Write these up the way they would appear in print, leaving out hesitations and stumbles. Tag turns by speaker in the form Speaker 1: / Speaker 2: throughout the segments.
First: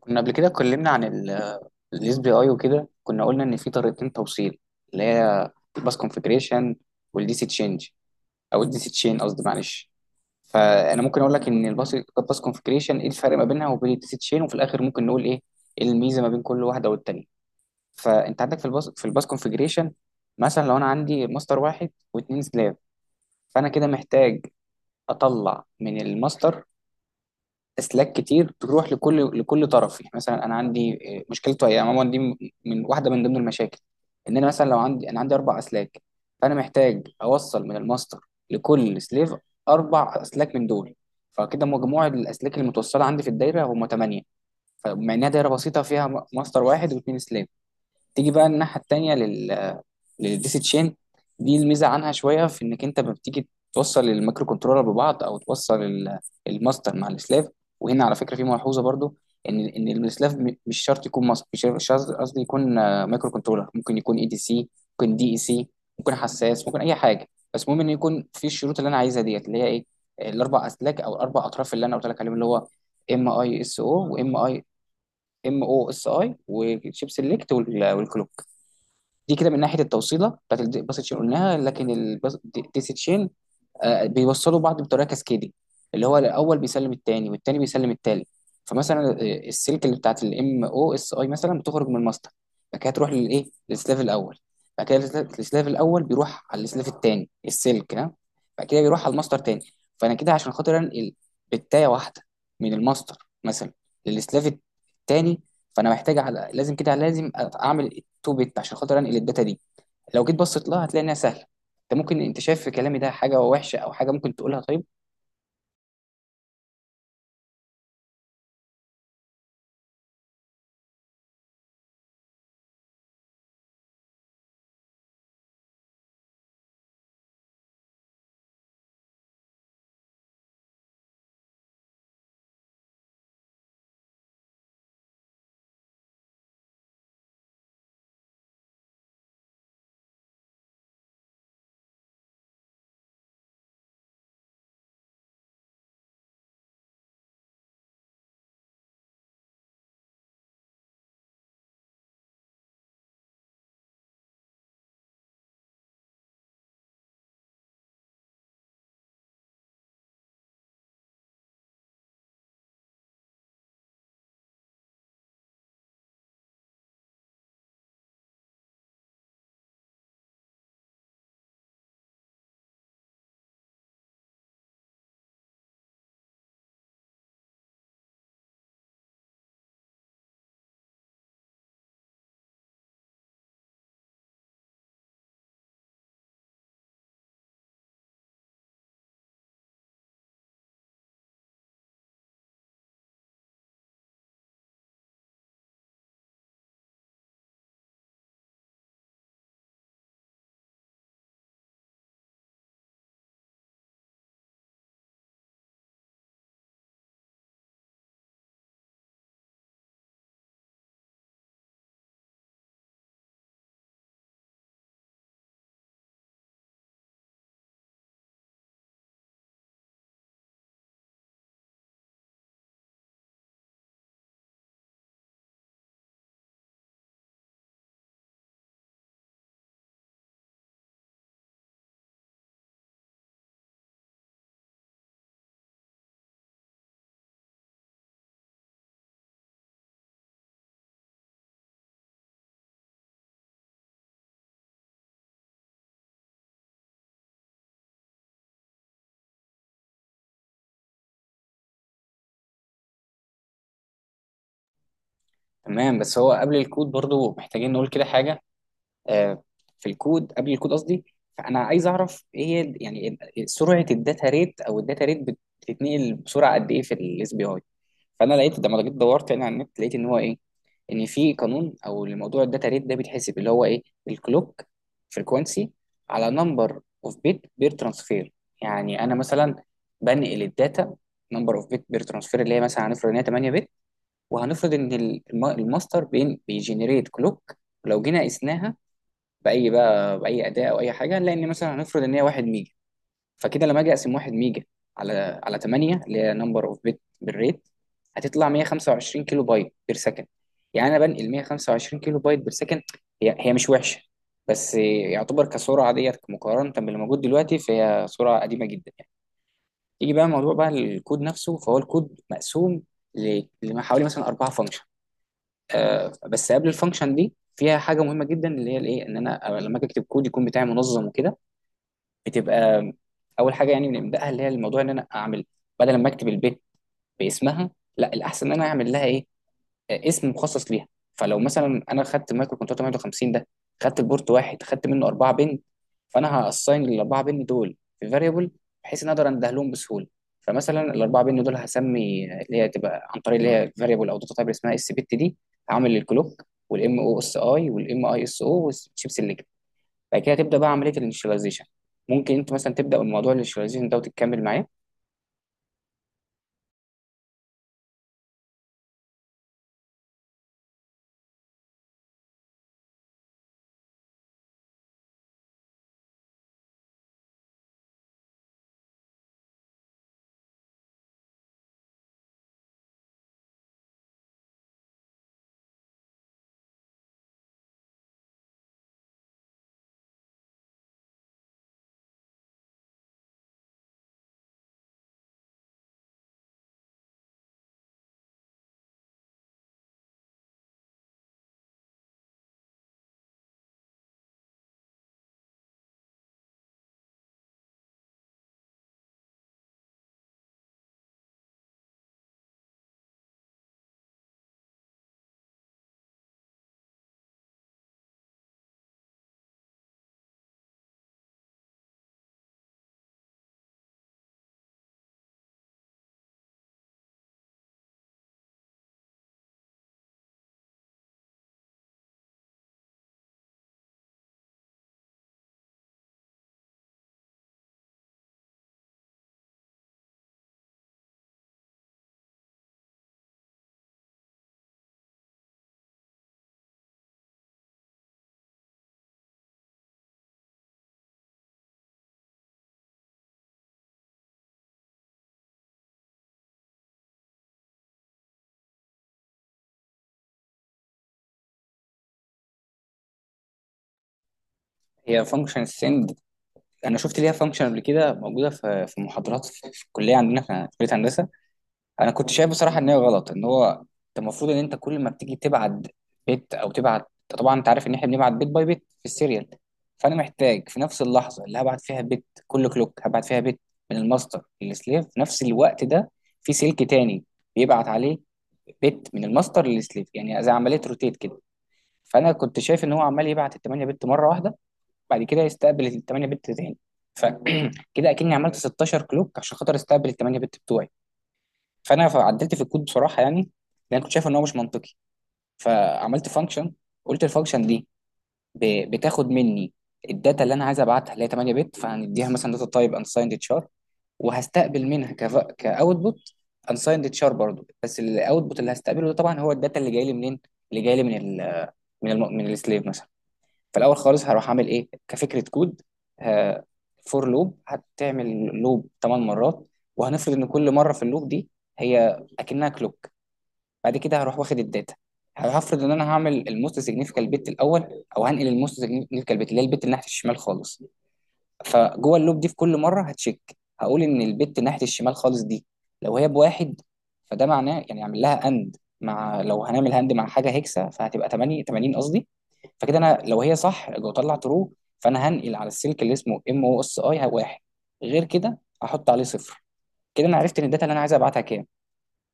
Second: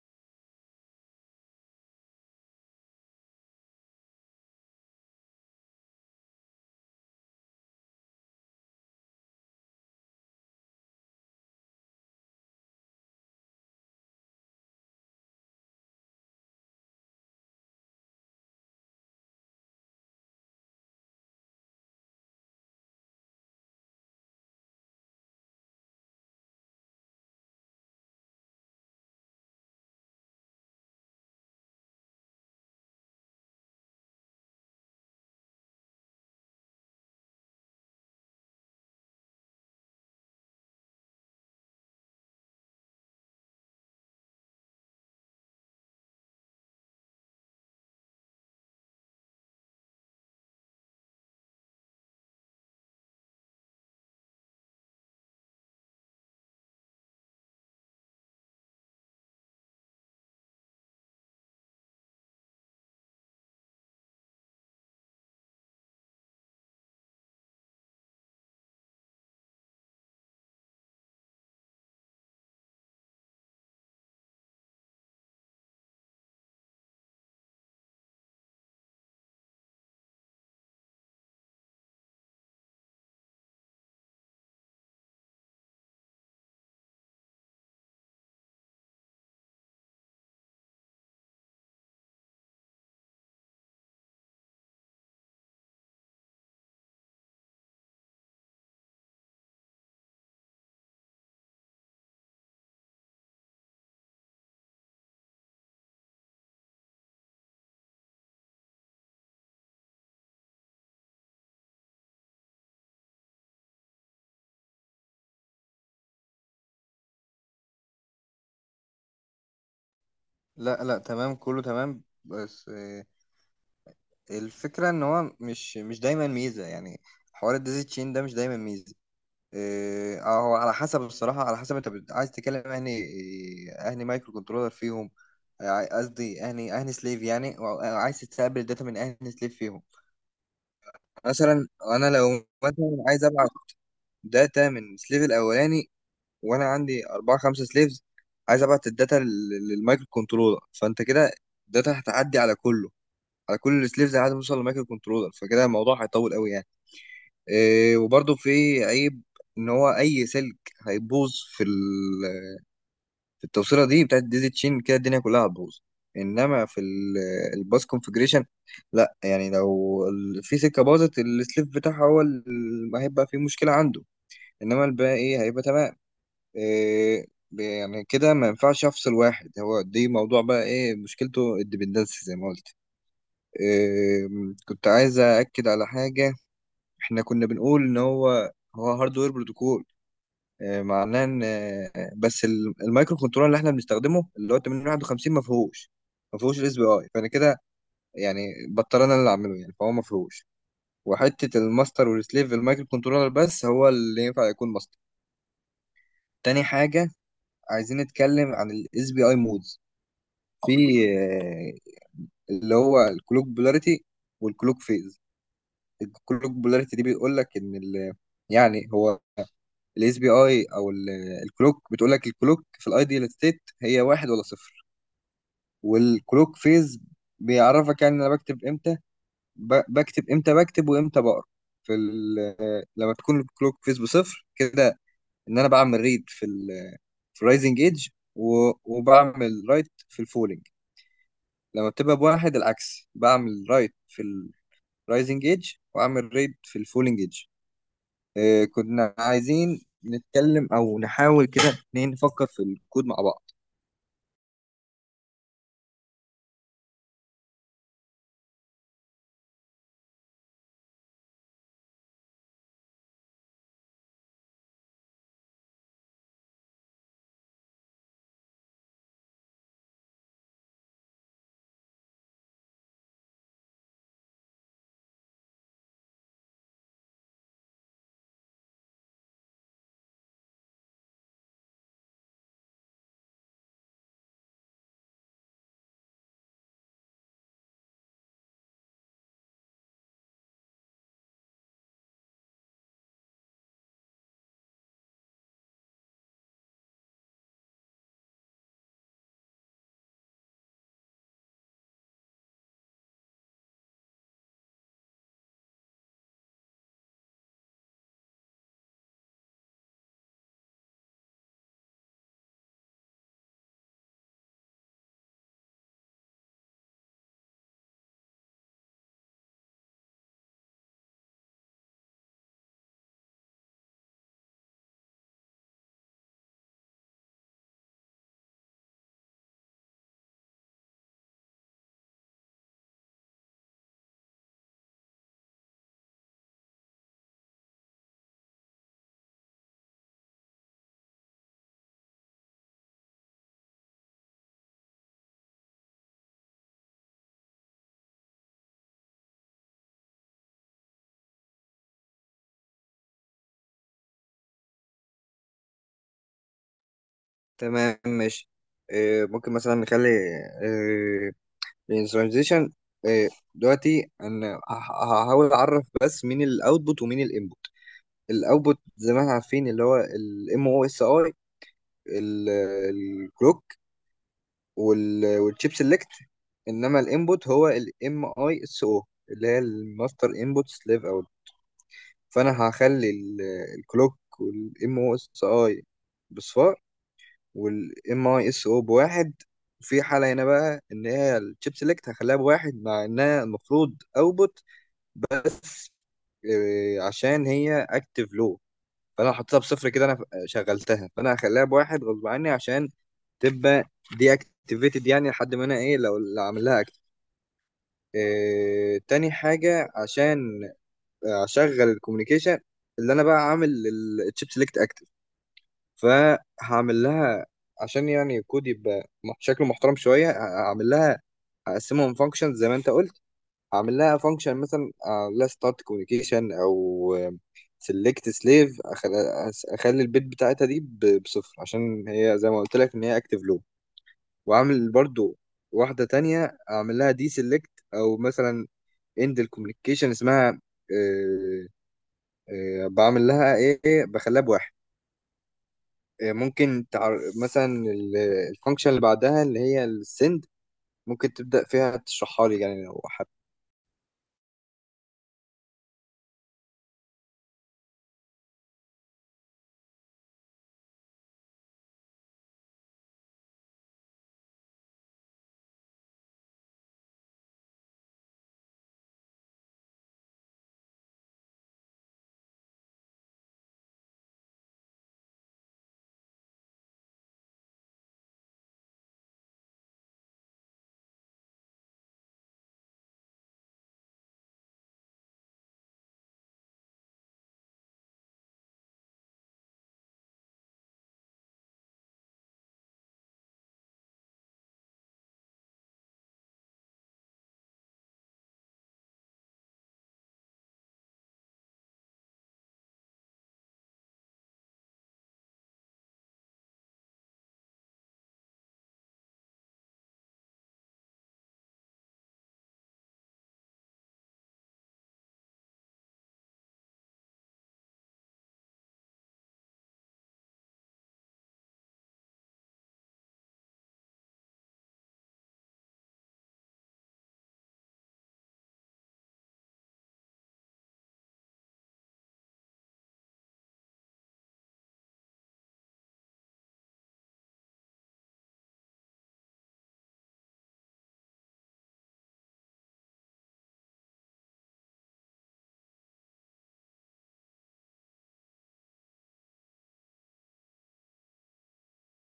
Speaker 1: كنا قبل كده اتكلمنا عن الاس بي اي وكده كنا قلنا ان في طريقتين توصيل اللي هي الباس كونفجريشن والدي سي تشينج او الدي سي تشين، قصدي معلش. فانا ممكن اقول لك ان الباس كونفجريشن ايه الفرق ما بينها وبين الدي سي تشين، وفي الاخر ممكن نقول ايه الميزه ما بين كل واحده والتانيه. فانت عندك في الباس كونفجريشن، مثلا لو انا عندي ماستر واحد واثنين سلاف، فانا كده محتاج اطلع من الماستر اسلاك كتير تروح لكل طرف. يعني مثلا انا عندي مشكلته هي عموما دي من واحده من ضمن المشاكل، ان انا مثلا لو عندي انا عندي اربع اسلاك، فانا محتاج اوصل من الماستر لكل سليف اربع اسلاك من دول، فكده مجموع الاسلاك المتوصله عندي في الدايره هم ثمانيه، فمع انها دايره بسيطه فيها ماستر واحد واثنين سليف. تيجي بقى الناحيه التانيه للديسي تشين، دي الميزه عنها شويه في انك انت ما بتيجي توصل المايكرو كنترولر ببعض او توصل الماستر مع السلاف. وهنا على فكره في ملحوظه برضو، ان ان السلاف مش شرط يكون ماستر، مش شرط قصدي يكون مايكرو كنترولر، ممكن يكون اي دي سي، ممكن دي اي سي، ممكن حساس، ممكن اي حاجه. بس المهم ان يكون في الشروط اللي انا عايزها ديت اللي هي ايه، الاربع اسلاك او الاربع اطراف اللي انا قلت لك عليهم، اللي هو ام اي اس او، وام اي ام او اس اي، وشيب سيلكت، والكلوك. دي كده من ناحيه التوصيله بتاعت الباس تشين قلناها، لكن ديسي تشين بيوصلوا بعض بطريقه كاسكيدي، اللي هو الاول بيسلم التاني والتاني بيسلم التالت. فمثلا السلك اللي بتاعت الام او اس اي مثلا بتخرج من الماستر، بعد كده تروح للايه للسلاف الاول، بعد كده السلاف الاول بيروح على السلاف التاني السلك ها، بعد كده بيروح على الماستر تاني. فانا كده عشان خاطر انقل بتايه واحده من الماستر مثلا للسلاف التاني، فانا محتاج على لازم كده لازم اعمل التو بت عشان خاطر انقل الداتا دي. لو جيت بصيت لها هتلاقي انها سهله. انت شايف في كلامي ده حاجه وحشه او حاجه ممكن تقولها؟ طيب،
Speaker 2: لا، لا تمام، كله تمام. بس الفكرة ان هو مش دايما ميزة يعني. حوار الديزي تشين ده مش دايما ميزة. هو على حسب. الصراحة على حسب انت عايز تتكلم اهني، اهني مايكرو كنترولر فيهم. قصدي اهني سليف يعني أو عايز تستقبل الداتا من اهني سليف فيهم. مثلا انا لو مثلا عايز ابعت داتا من السليف الاولاني، وانا عندي اربعة خمسة سليفز، عايز ابعت الداتا للمايكرو كنترولر، فانت كده الداتا هتعدي على كله، على كل السليفز لحد ما نوصل لمايكرو كنترولر، فكده الموضوع هيطول قوي يعني. إيه وبرده في عيب ان هو اي سلك هيبوظ في في التوصيله دي بتاعت ديزي تشين، كده الدنيا كلها هتبوظ. انما في الباس كونفجريشن لا، يعني لو في سكه باظت السليف بتاعها هو اللي هيبقى فيه مشكله عنده، انما الباقي ايه هيبقى تمام. إيه يعني كده ما ينفعش افصل واحد، هو دي موضوع بقى ايه مشكلته، الديبندنسي زي ما قلت. كنت عايز أأكد على حاجة. إحنا كنا بنقول إن هو هاردوير بروتوكول. معناه إن بس المايكرو كنترولر اللي إحنا بنستخدمه اللي هو 8051 ما فيهوش الاس بي أي. فأنا كده يعني بضطر أنا اللي أعمله يعني، فهو ما فيهوش. وحتة الماستر والسليف المايكرو كنترولر بس هو اللي ينفع يكون ماستر. تاني حاجة عايزين نتكلم عن الاس بي أي مودز. في آه، اللي هو الكلوك بولاريتي والكلوك فيز. الكلوك بولاريتي دي بيقول لك ان ال، يعني هو الاس بي اي او الكلوك بتقول لك الكلوك في الايديال ستيت هي واحد ولا صفر. والكلوك فيز بيعرفك يعني انا بكتب امتى، بكتب امتى بكتب وامتى بقرا. في ال... لما تكون الكلوك فيز بصفر كده، ان انا بعمل ريد في ال، في الرايزنج ايدج وبعمل رايت في الفولينج. لما بتبقى بواحد العكس، بعمل رايت في الرايزنج ايدج واعمل ريد في الفولينج ايدج. كنا عايزين نتكلم او نحاول كده اتنين نفكر في الكود مع بعض.
Speaker 1: تمام، بس هو قبل الكود برضو محتاجين نقول كده حاجه. آه، في قبل الكود قصدي، فانا عايز اعرف ايه هي يعني سرعه الداتا ريت، او الداتا ريت بتتنقل بسرعه قد ايه في الاس بي اي. فانا لقيت لما جيت دورت يعني على النت لقيت ان هو ايه، ان في قانون او الموضوع الداتا ريت ده بيتحسب اللي هو ايه، الكلوك فريكوانسي على نمبر اوف بيت بير ترانسفير. يعني انا مثلا بنقل الداتا، نمبر اوف بيت بير ترانسفير اللي هي مثلا هنفرض ان هي 8 بت، وهنفرض ان الماستر بين بيجنريت كلوك، لو جينا قسناها باي بقى باي اداه او اي حاجه، هنلاقي ان مثلا هنفرض ان هي 1 ميجا. فكده لما اجي اقسم 1 ميجا على 8 اللي هي نمبر اوف بت بالريت، هتطلع 125 كيلو بايت بير سكند. يعني انا بنقل 125 كيلو بايت بير سكند، هي هي مش وحشه، بس يعتبر كسرعه ديت مقارنه باللي موجود دلوقتي فهي سرعه قديمه جدا يعني. يجي بقى موضوع بقى الكود نفسه، فهو الكود مقسوم لحوالي مثلا اربعه فانكشن. بس قبل الفانكشن دي فيها حاجه مهمه جدا اللي هي الايه، ان انا لما اجي اكتب كود يكون بتاعي منظم وكده، بتبقى اول حاجه يعني بنبداها اللي هي الموضوع ان انا اعمل بدل ما اكتب البيت باسمها، لا الاحسن ان انا اعمل لها ايه، اسم مخصص ليها. فلو مثلا انا خدت مايكرو كنترول 850 ده، خدت البورت واحد، خدت منه اربعه بن، فانا هاساين الاربعه بن دول في فاريبل بحيث ان اقدر انده لهم بسهوله. فمثلا الاربعه بن دول هسمي اللي هي تبقى عن طريق اللي هي فاريبل او داتا تايب اسمها اس بت دي، هعمل الكلوك والام او اس اي والام اي اس او والشيب. بعد كده تبدا بقى عمليه الانشاليزيشن، ممكن انت مثلا تبدا بموضوع الانشاليزيشن ده وتكمل معاه.
Speaker 2: تمام ماشي. ممكن مثلا نخلي الترانزيشن. دلوقتي انا هحاول اعرف بس مين الاوتبوت ومين الانبوت. الاوتبوت زي ما احنا عارفين اللي هو الام او اس اي، الكلوك، والتشيب سيلكت. انما الانبوت هو الام اي اس او، اللي هي الماستر انبوت سليف. فانا هخلي الكلوك والام او اس اي بصفار، والام اي اس او بواحد. وفي حالة هنا بقى ان هي الشيب سيلكت هخليها بواحد مع انها المفروض اوبوت. عشان هي اكتف لو، فانا حطيتها بصفر كده انا شغلتها، فانا هخليها بواحد غصب عني عشان تبقى دي اكتيفيتد، يعني لحد ما انا ايه لو اللي عامل لها اكتف. إيه تاني حاجه عشان اشغل الكوميونيكيشن اللي انا بقى عامل الشيب سيلكت، فهعمل لها عشان يعني الكود يبقى شكله محترم شويه. هعمل لها هقسمهم فانكشنز زي ما انت قلت. هعمل لها فانكشن مثلا، اعمل لها ستارت كوميونيكيشن او سيلكت سليف، اخلي البيت بتاعتها دي بصفر عشان هي زي ما قلت لك ان هي اكتف لو. واعمل برضو واحده تانية، اعمل لها دي سيلكت او مثلا اند الكوميونيكيشن اسمها. آه، بعمل لها ايه، بخليها بواحد. ممكن مثلا الفانكشن اللي بعدها اللي هي السند ممكن تبدأ فيها تشرحها لي يعني لو حابب.
Speaker 1: هي فانكشن السند، انا شفت ليها فانكشن قبل كده موجوده في محاضرات في الكليه عندنا، في كليه هندسه. انا كنت شايف بصراحه ان هي غلط، ان هو انت المفروض ان انت كل ما بتيجي تبعت بيت او تبعت، أنت طبعا انت عارف ان احنا بنبعت بيت باي بيت في السيريال، فانا محتاج في نفس اللحظه اللي هبعت فيها بيت كل كلوك هبعت فيها بيت من الماستر للسليف، في نفس الوقت ده في سلك تاني بيبعت عليه بيت من الماستر للسليف، يعني زي عمليه روتيت كده. فانا كنت شايف ان هو عمال يبعت ال 8 بت مره واحده، بعد كده يستقبل ال 8 بت تاني، فكده اكني عملت 16 كلوك عشان خاطر استقبل ال 8 بت بتوعي. فانا عدلت في الكود بصراحه يعني، لان أنا كنت شايف ان هو مش منطقي. فعملت فانكشن، قلت الفانكشن دي بتاخد مني الداتا اللي انا عايز ابعتها اللي هي 8 بت، فهنديها مثلا داتا تايب انسايند تشار، وهستقبل منها كاوتبوت انسايند تشار برضو، بس الاوتبوت اللي هستقبله ده طبعا هو الداتا اللي جاي لي منين، اللي جاي لي من من السليف مثلا. فالاول خالص هروح اعمل ايه كفكره كود، فور لوب هتعمل لوب 8 مرات، وهنفرض ان كل مره في اللوب دي هي اكنها كلوك. بعد كده هروح واخد الداتا، هفرض ان انا هعمل الموست سيجنيفيكال بت الاول، او هنقل الموست سيجنيفيكال بت اللي هي البت اللي ناحيه الشمال خالص. فجوه اللوب دي في كل مره هتشيك، هقول ان البت ناحيه الشمال خالص دي لو هي بواحد، فده معناه يعني اعمل لها اند، مع لو هنعمل هند مع حاجه هيكسا فهتبقى 8 80 قصدي، فكده انا لو هي صح لو طلع ترو، فانا هنقل على السلك اللي اسمه ام او اس اي واحد، غير كده هحط عليه صفر. كده انا عرفت ان الداتا اللي انا عايز ابعتها كام،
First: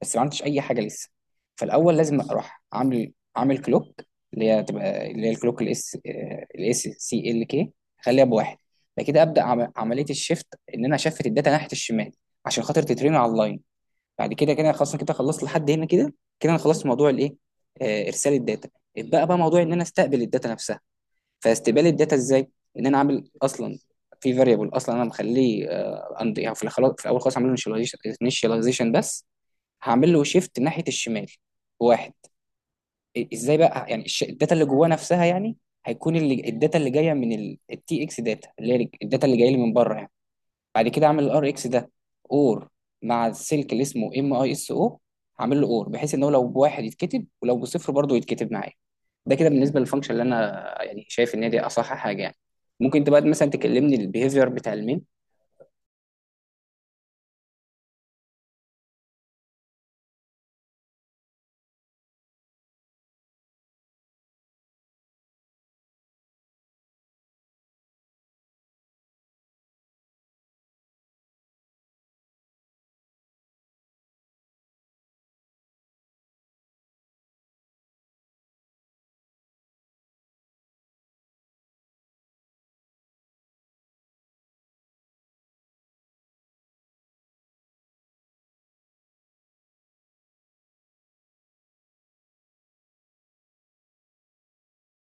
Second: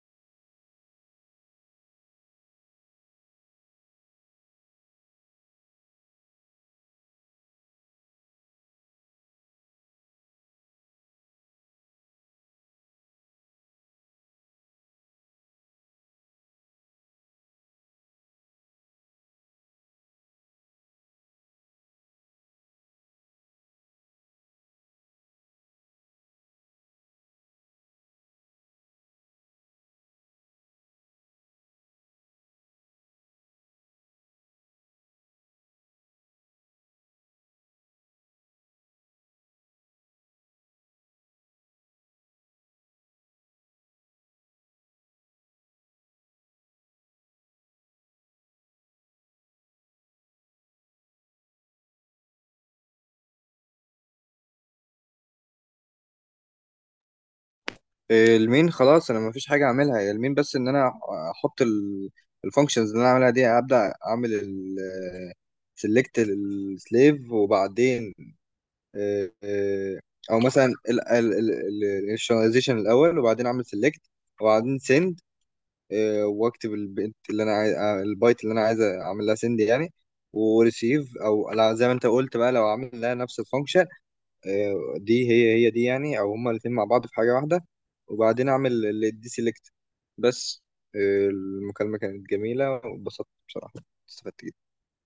Speaker 1: بس ما عملتش اي حاجه لسه. فالاول لازم اروح عامل كلوك اللي هي تبقى اللي هي الكلوك الاس، الاس سي ال كي، اخليها بواحد، بعد كده ابدا عمليه الشيفت، ان انا اشفت الداتا ناحيه الشمال عشان خاطر تترين على اللاين. بعد كده كده خلاص، أنا كده خلصت لحد هنا كده. كده انا خلصت موضوع الايه، ارسال الداتا. اتبقى بقى موضوع ان انا استقبل الداتا نفسها، فاستقبال الداتا ازاي، ان انا عامل اصلا في فاريبل اصلا انا مخليه يعني في في الاول خالص عامل له initialization بس، هعمل له شيفت ناحيه الشمال واحد. ازاي بقى يعني الداتا اللي جواه نفسها يعني، هيكون اللي الداتا اللي جايه من التي اكس داتا اللي هي الداتا اللي جايه لي من بره يعني. بعد كده اعمل الار اكس ده اور مع السلك اللي اسمه ام اي اس او، هعمل له اور بحيث ان هو لو بواحد يتكتب ولو بصفر برضه يتكتب معايا. ده كده بالنسبه للفانكشن اللي انا يعني شايف ان هي دي اصح حاجه يعني. ممكن انت بقى مثلا تكلمني البيهيفير بتاع المين؟
Speaker 2: المين خلاص انا مفيش حاجة اعملها، هي المين بس ان انا احط الفانكشنز اللي انا اعملها دي، ابدأ اعمل ال سيلكت السليف، وبعدين آه، آه، او مثلا الانيشاليزيشن الاول، وبعدين اعمل سيلكت، وبعدين send. واكتب البنت اللي انا عايز البايت اللي انا عايز اعمل لها سند يعني. وريسيف او لا زي ما انت قلت بقى لو عامل لها نفس الفانكشن. دي هي، هي دي يعني، او هما الاثنين مع بعض في حاجه واحده. وبعدين اعمل الدي سيلكت بس. المكالمه كانت جميله واتبسطت بصراحه، استفدت جدا.